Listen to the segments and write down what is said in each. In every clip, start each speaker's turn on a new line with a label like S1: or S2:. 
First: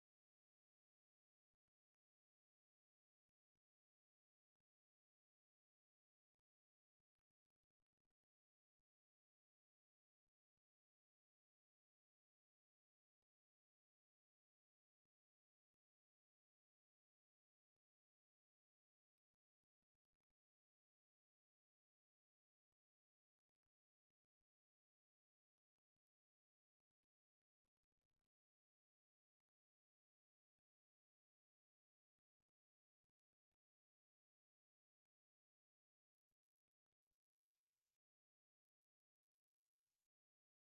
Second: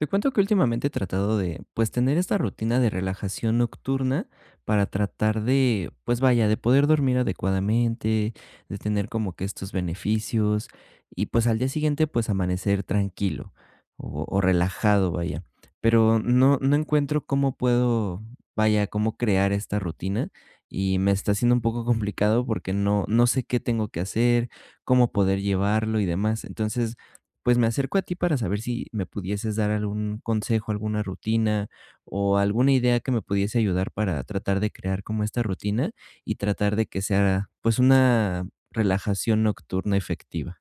S1: Te cuento que últimamente he tratado de, pues, tener esta rutina de relajación nocturna para tratar de, pues vaya, de poder dormir adecuadamente, de tener como que estos beneficios y pues al día siguiente pues amanecer tranquilo o relajado, vaya. Pero no, no encuentro cómo puedo, vaya, cómo crear esta rutina y me está siendo un poco complicado porque no, no sé qué tengo que hacer, cómo poder llevarlo y demás. Entonces pues me acerco a ti para saber si me pudieses dar algún consejo, alguna rutina o alguna idea que me pudiese ayudar para tratar de crear como esta rutina y tratar de que sea pues una relajación nocturna efectiva.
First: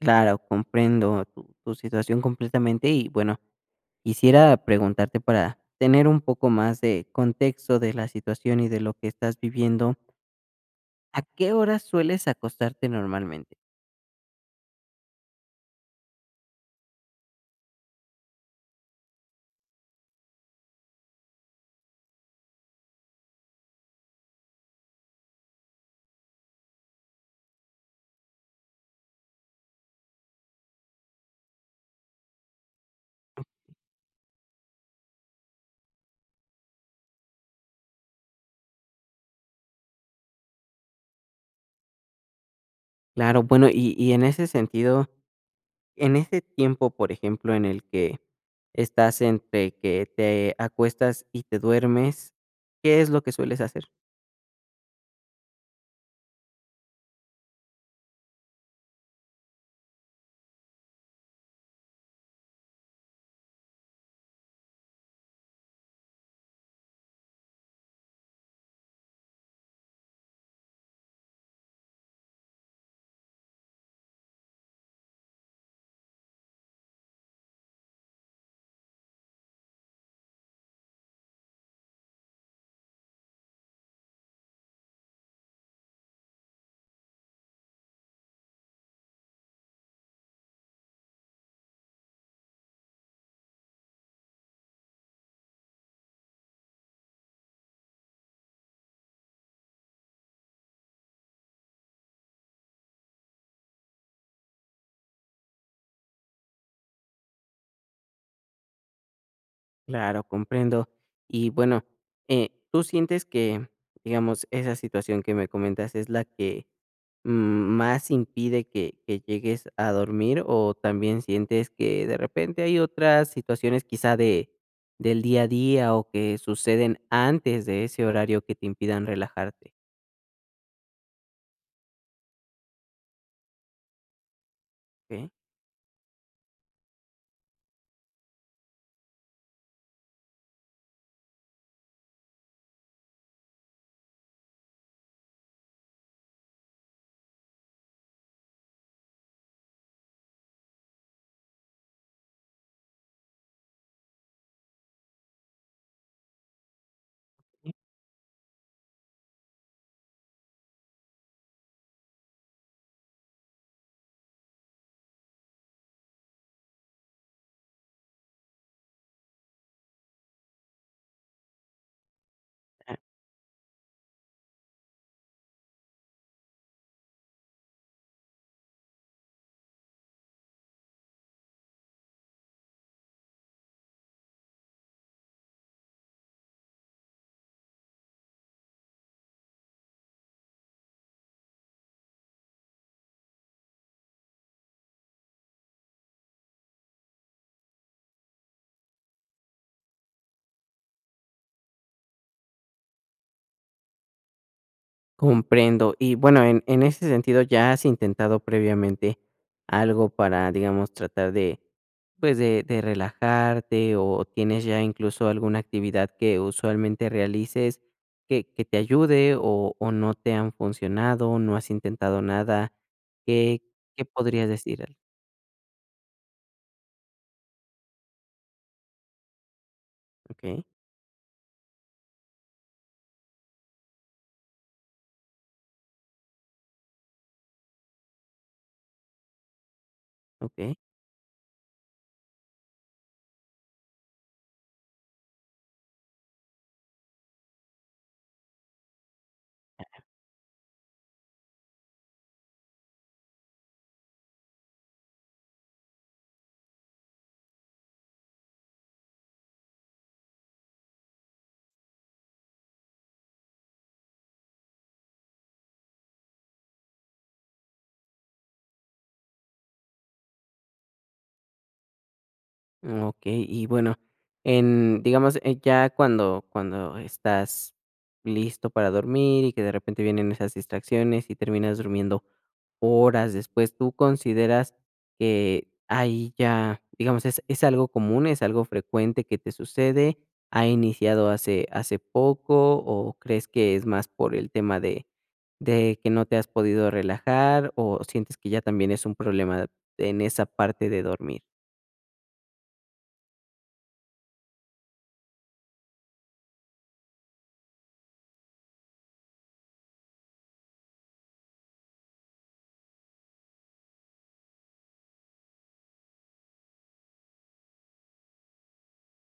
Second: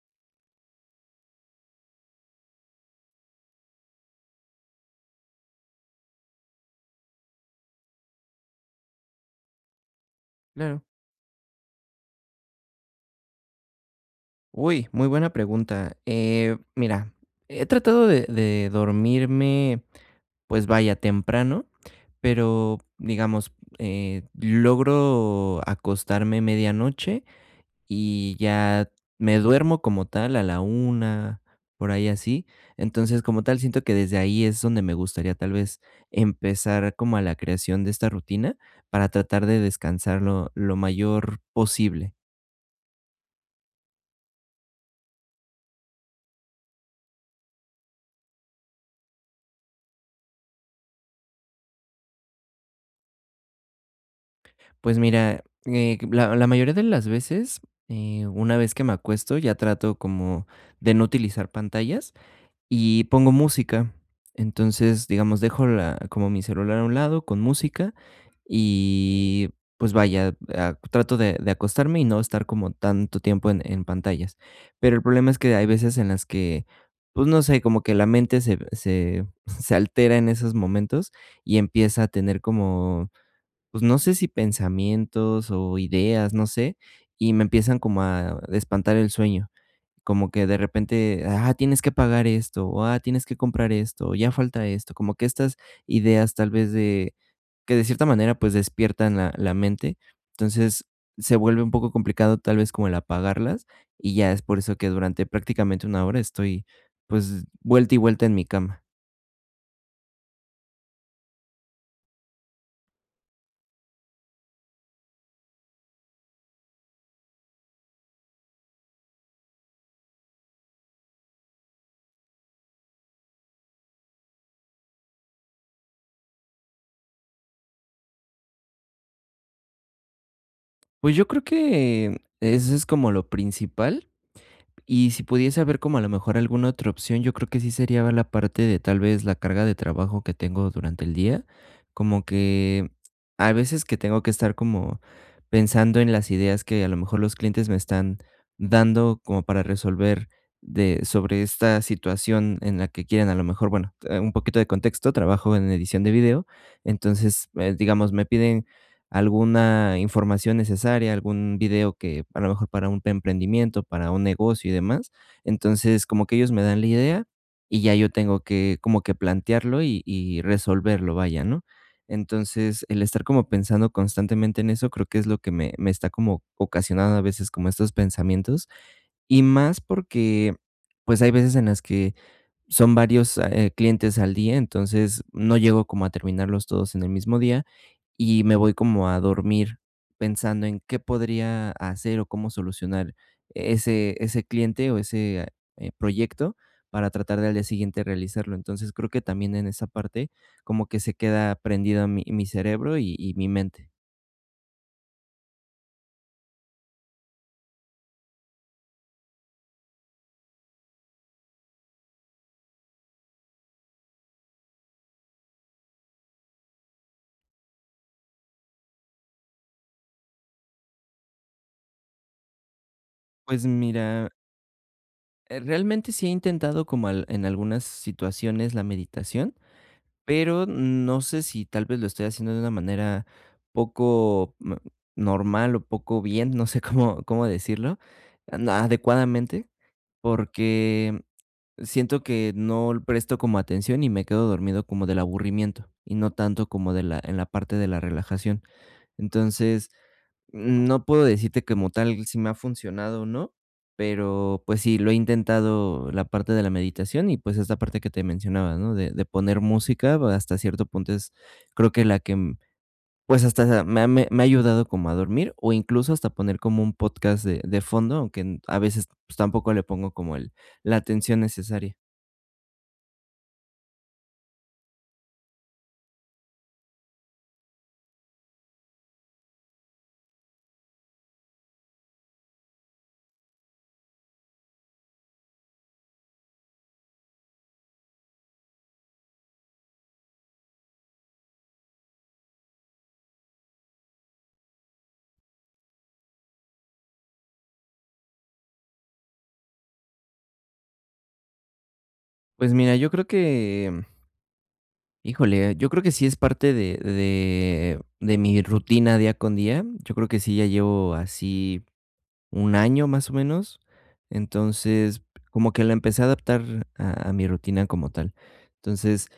S2: Claro, comprendo tu situación completamente. Y bueno, quisiera preguntarte para tener un poco más de contexto de la situación y de lo que estás viviendo,
S1: Claro.
S2: ¿a qué horas sueles acostarte normalmente?
S1: Uy, muy buena pregunta. Mira, he tratado de dormirme, pues vaya, temprano, pero digamos, logro acostarme medianoche. Y ya me duermo como tal a la una por ahí así. Entonces, como tal, siento que desde ahí es donde me gustaría tal vez empezar como a la creación de esta rutina para tratar de descansar lo mayor posible.
S2: Claro, bueno, y en ese sentido, en ese tiempo, por ejemplo, en el que estás entre que te acuestas y te duermes, ¿qué es lo que sueles hacer?
S1: Pues mira, la mayoría de las veces, una vez que me acuesto, ya trato como de no utilizar pantallas y pongo música. Entonces, digamos, dejo la como mi celular a un lado con música y, pues, vaya, trato de acostarme y no estar como tanto tiempo en pantallas. Pero el problema es que hay veces en las que, pues, no sé, como que la mente se se se altera en esos momentos y empieza a tener como, pues, no sé si pensamientos o ideas, no sé, y me empiezan como a espantar el sueño. Como que de repente, tienes que pagar esto, o tienes que comprar esto, o ya falta esto, como que estas ideas tal vez de que de cierta manera pues despiertan la mente, entonces se vuelve un poco complicado tal vez como el apagarlas y ya es por eso que durante prácticamente una hora estoy pues vuelta y vuelta en mi cama.
S2: Claro, comprendo. Y bueno, ¿tú sientes que, digamos, esa situación que me comentas es la que más impide que llegues a dormir, o también sientes que de repente hay otras situaciones quizá de, del día a día o que suceden antes de ese horario que te impidan relajarte?
S1: Pues yo creo que eso es como lo principal. Y si
S2: ¿Ok?
S1: pudiese haber como a lo mejor alguna otra opción, yo creo que sí sería la parte de tal vez la carga de trabajo que tengo durante el día, como que a veces que tengo que estar como pensando en las ideas que a lo mejor los clientes me están dando como para resolver de sobre esta situación en la que quieren a lo mejor, bueno, un poquito de contexto, trabajo en edición de video, entonces, digamos, me piden alguna información necesaria, algún video que a lo mejor para un emprendimiento, para un negocio y demás. Entonces, como que ellos me dan la idea y ya yo tengo que como que plantearlo y resolverlo, vaya, ¿no? Entonces, el estar como pensando constantemente en eso, creo que es lo que me está como ocasionando a veces como estos pensamientos. Y más porque, pues hay veces en las que son varios, clientes al día, entonces no llego como a terminarlos todos en el mismo día, y me voy como a dormir pensando en qué podría hacer o cómo solucionar ese cliente o ese, proyecto para tratar de al día siguiente realizarlo. Entonces, creo que también en esa parte como que se queda prendido mi cerebro y mi mente.
S2: Comprendo. Y bueno, en ese sentido, ¿ya has intentado previamente algo para, digamos, tratar de, pues, de relajarte, o tienes ya incluso alguna actividad que usualmente realices que te ayude, o no te han funcionado, no has intentado nada? ¿Qué
S1: Pues
S2: qué
S1: mira,
S2: podrías decir al?
S1: realmente sí he intentado como al en algunas situaciones la meditación.
S2: Okey,
S1: Pero no sé si tal vez lo estoy haciendo de una manera poco normal o poco bien, no sé cómo decirlo, adecuadamente,
S2: okey.
S1: porque siento que no le presto como atención y me quedo dormido como del aburrimiento y no tanto como en la parte de la relajación. Entonces, no puedo decirte que como tal si me ha funcionado o no, pero pues sí, lo he intentado la parte de la meditación y pues esta parte que te mencionaba, ¿no? De poner música va, hasta cierto punto es creo que la que pues hasta me ha ayudado como a dormir o incluso hasta poner como un podcast de fondo, aunque a veces pues, tampoco le pongo como la atención necesaria.
S2: Okey. Y bueno, en digamos, ya cuando estás listo para dormir y que de repente vienen esas distracciones y terminas durmiendo horas después, ¿tú consideras que ahí ya, digamos, es algo común, es algo frecuente que te sucede? ¿Ha iniciado hace poco o crees que es más por el tema de que no te has podido relajar, o sientes que ya también es un problema en esa parte de dormir?
S1: Pues mira, yo creo que, híjole, yo creo que sí es parte de mi rutina día con día. Yo creo que sí ya llevo así un año más o menos. Entonces, como que la empecé a adaptar a mi rutina como tal. Entonces,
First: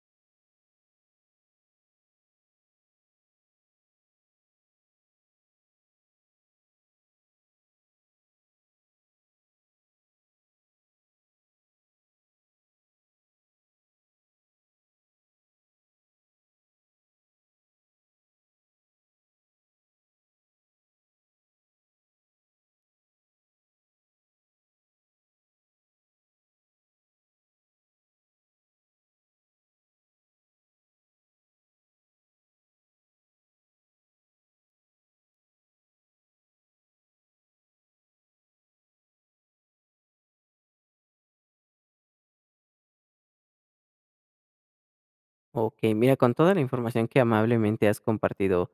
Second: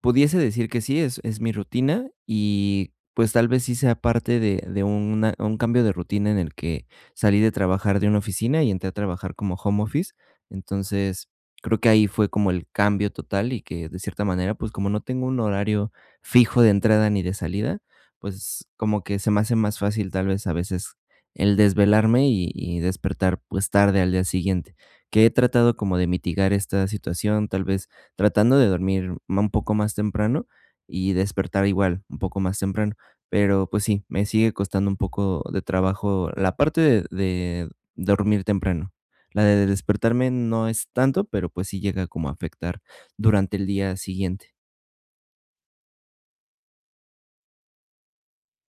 S1: pudiese decir que sí, es mi rutina y, pues, tal vez sí sea parte de una un cambio de rutina en el que salí de trabajar de una oficina y entré a trabajar como home office. Entonces, creo que ahí fue como el cambio total y que, de cierta manera, pues, como no tengo un horario fijo de entrada ni de salida, pues, como que se me hace más fácil, tal vez, a veces, el desvelarme y despertar, pues, tarde al día siguiente, que he tratado como de mitigar esta situación, tal vez tratando de dormir un poco más temprano y despertar igual un poco más temprano. Pero pues sí, me sigue costando un poco de trabajo la parte de dormir temprano. La de despertarme no es tanto, pero pues sí llega como a afectar durante el día siguiente.
S2: Ok, mira, con toda la información que amablemente has compartido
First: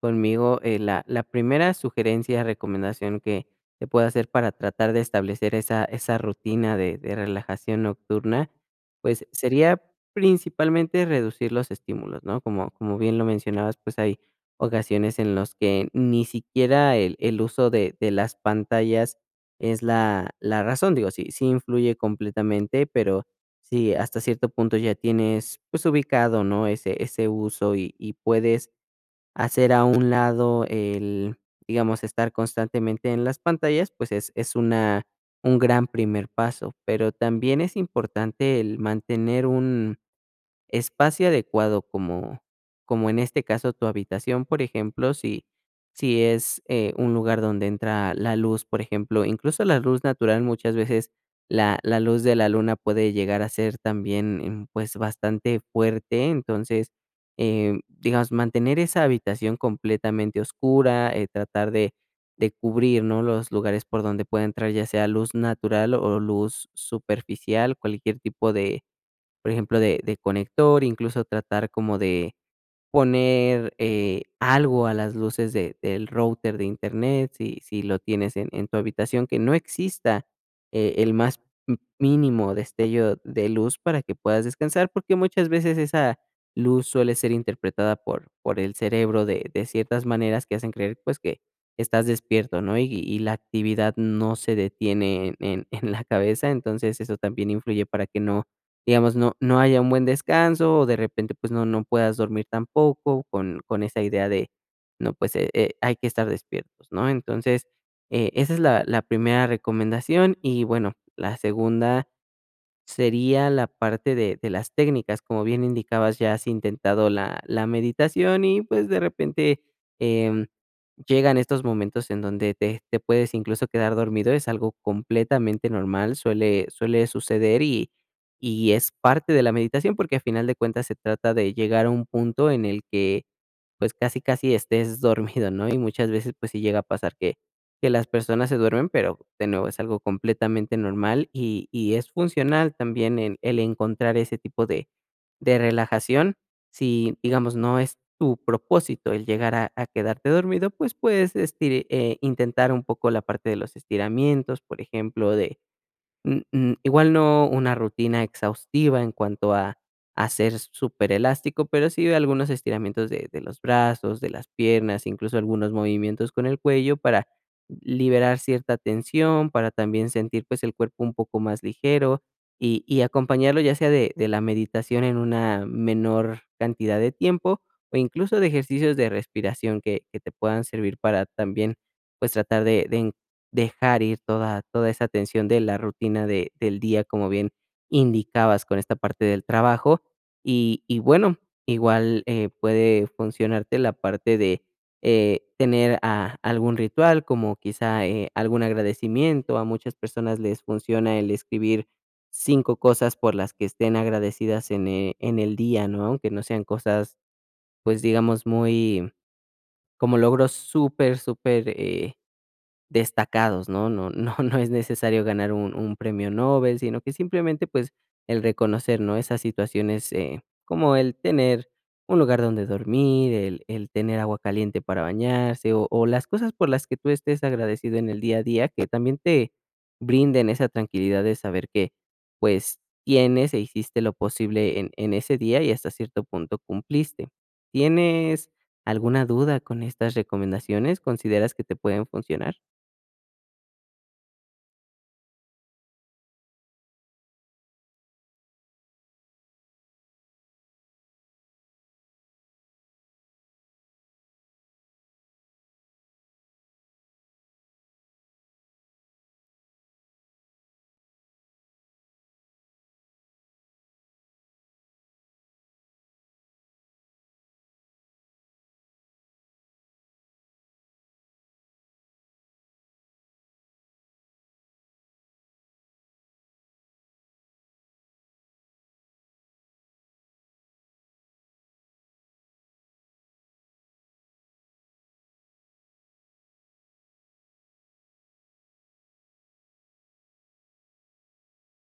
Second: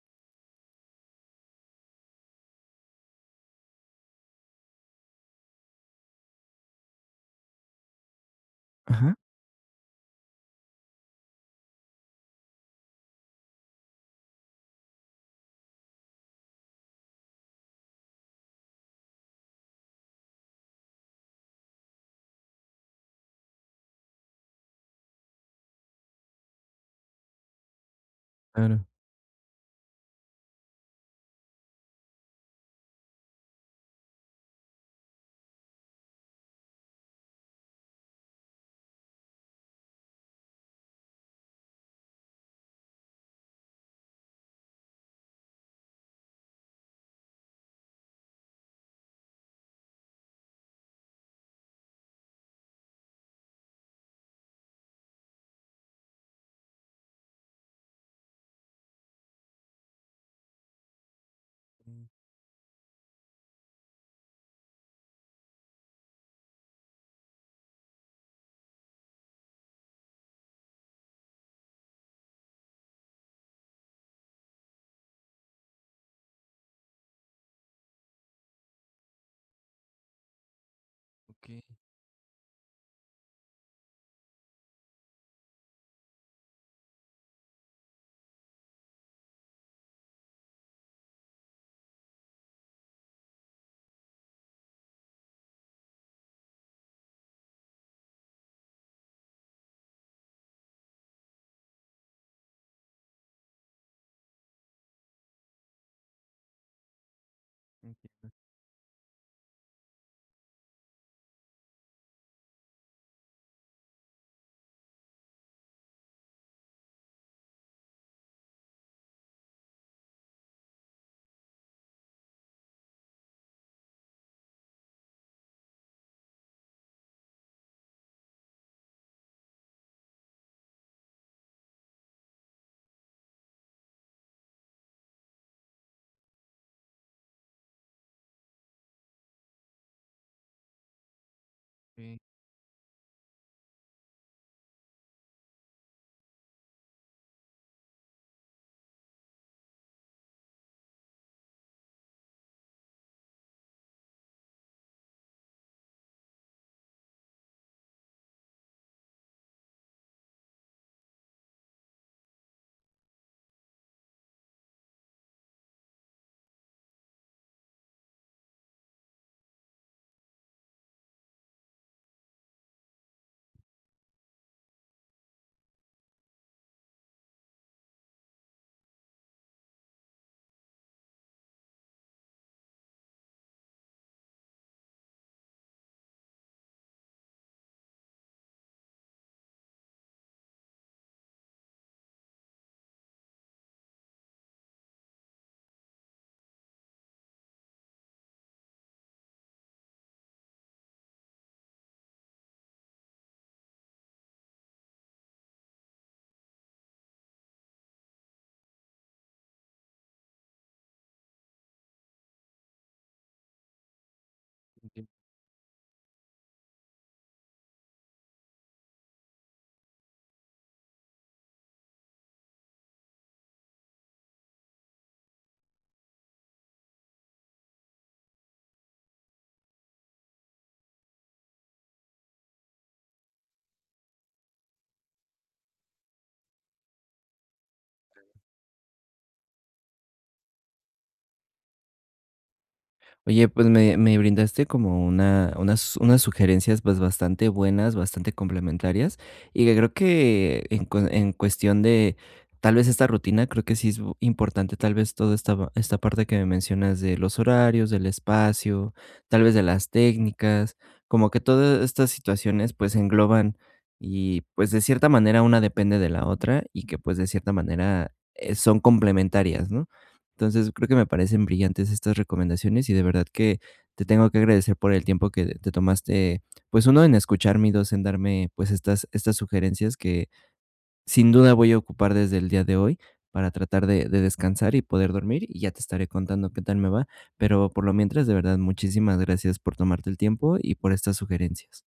S2: conmigo, la primera sugerencia, recomendación que te puedo hacer para tratar de establecer esa, esa rutina de relajación nocturna,
S1: Ajá.
S2: pues sería principalmente reducir los estímulos, ¿no? Como, como bien lo mencionabas, pues hay ocasiones en las que ni siquiera el uso de las pantallas es la, la razón. Digo, sí, sí influye completamente, pero sí, hasta cierto punto ya tienes, pues, ubicado, ¿no? Ese uso, y puedes
S1: Claro.
S2: hacer a un lado el, digamos, estar constantemente en las pantallas. Pues, es una un gran primer paso, pero también es importante el mantener un espacio adecuado, como en este caso tu habitación. Por ejemplo, si es, un lugar donde entra la luz, por ejemplo, incluso la luz natural, muchas veces la luz de la luna puede llegar a ser también, pues, bastante fuerte. Entonces, digamos, mantener esa habitación completamente oscura, tratar de
S1: Mm.
S2: de cubrir, ¿no?, los lugares por donde pueda entrar, ya sea luz natural o luz superficial, cualquier tipo de, por ejemplo, de conector. Incluso tratar como de poner, algo a las luces de del router de Internet, si lo tienes en tu habitación, que no exista, el más
S1: Ok,
S2: m mínimo destello de luz para que puedas descansar, porque muchas veces esa luz suele ser interpretada por el cerebro de ciertas maneras que hacen creer, pues, que estás despierto, ¿no? Y la actividad no se detiene en en la cabeza. Entonces eso también influye para que no, digamos, no haya un buen descanso, o de repente, pues, no puedas dormir tampoco con esa idea de, no, pues, hay que estar despiertos, ¿no? Entonces, esa es la primera recomendación. Y bueno, la segunda sería la parte de las técnicas, como bien indicabas, ya has intentado la meditación y, pues, de repente, em, llegan estos momentos en donde te puedes incluso quedar dormido. Es algo completamente normal, suele suceder, y es parte de la meditación, porque a final de cuentas se trata de llegar a un punto en el que, pues, casi, casi estés dormido, ¿no? Y muchas veces, pues, sí llega a pasar que las personas se duermen, pero de nuevo es algo completamente normal y es funcional también el encontrar ese tipo de relajación. Si, digamos, no es tu propósito el llegar a quedarte dormido, pues puedes intentar un poco la parte de los estiramientos, por ejemplo. Mm, mm, igual no una rutina exhaustiva en cuanto a hacer súper elástico, pero sí algunos estiramientos de los brazos, de las piernas, incluso algunos movimientos con el cuello para liberar cierta tensión, para también sentir, pues, el cuerpo un poco más ligero, y acompañarlo ya sea de la meditación en una menor cantidad de tiempo, o incluso de ejercicios de respiración que te puedan servir para también, pues, tratar de dejar ir toda esa tensión de la rutina de del día, como bien indicabas con esta parte del trabajo. Y bueno, igual, puede funcionarte la parte de, tener a algún ritual, como quizá, algún agradecimiento. A muchas personas les funciona el escribir 5 cosas por las que estén agradecidas en el día, ¿no? Aunque no sean cosas, pues, digamos, muy como logros súper, súper, destacados, ¿no? No no es
S1: ok.
S2: necesario ganar un premio Nobel, sino que simplemente, pues, el reconocer, ¿no? Esas situaciones, como el tener un lugar donde dormir, el tener agua caliente para bañarse, o las cosas por las que tú estés agradecido en el día a día, que también te brinden esa tranquilidad de saber que, pues, tienes e hiciste lo posible en ese día y hasta cierto punto cumpliste. ¿Tienes alguna duda con estas recomendaciones? ¿Consideras que te pueden funcionar?
S1: Oye, pues me brindaste como unas sugerencias pues bastante buenas, bastante complementarias y que creo que en cuestión de tal vez esta rutina, creo que sí es importante tal vez toda esta parte que me mencionas de los horarios, del espacio, tal vez de las técnicas, como que todas estas situaciones pues engloban y pues de cierta manera una depende de la otra y que pues de cierta manera son complementarias, ¿no? Entonces, creo que me parecen brillantes estas recomendaciones y de verdad que te tengo que agradecer por el tiempo que te tomaste, pues, uno en escucharme y 2 en darme, pues, estas sugerencias que sin duda voy a ocupar desde el día de hoy para tratar de descansar y poder dormir, y ya te estaré contando qué tal me va. Pero por lo mientras, de verdad, muchísimas gracias por tomarte el tiempo y por estas sugerencias.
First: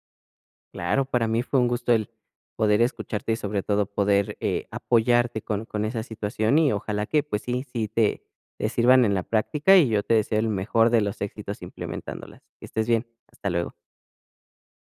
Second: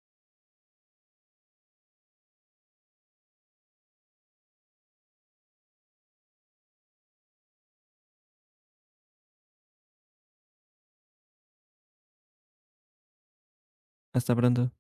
S2: Claro, para mí fue un gusto el poder escucharte y sobre todo poder, apoyarte con esa situación, y ojalá que pues sí, sí te sirvan en la práctica. Y yo te deseo el mejor de los éxitos implementándolas. Que estés bien, hasta luego.
S1: Hasta pronto.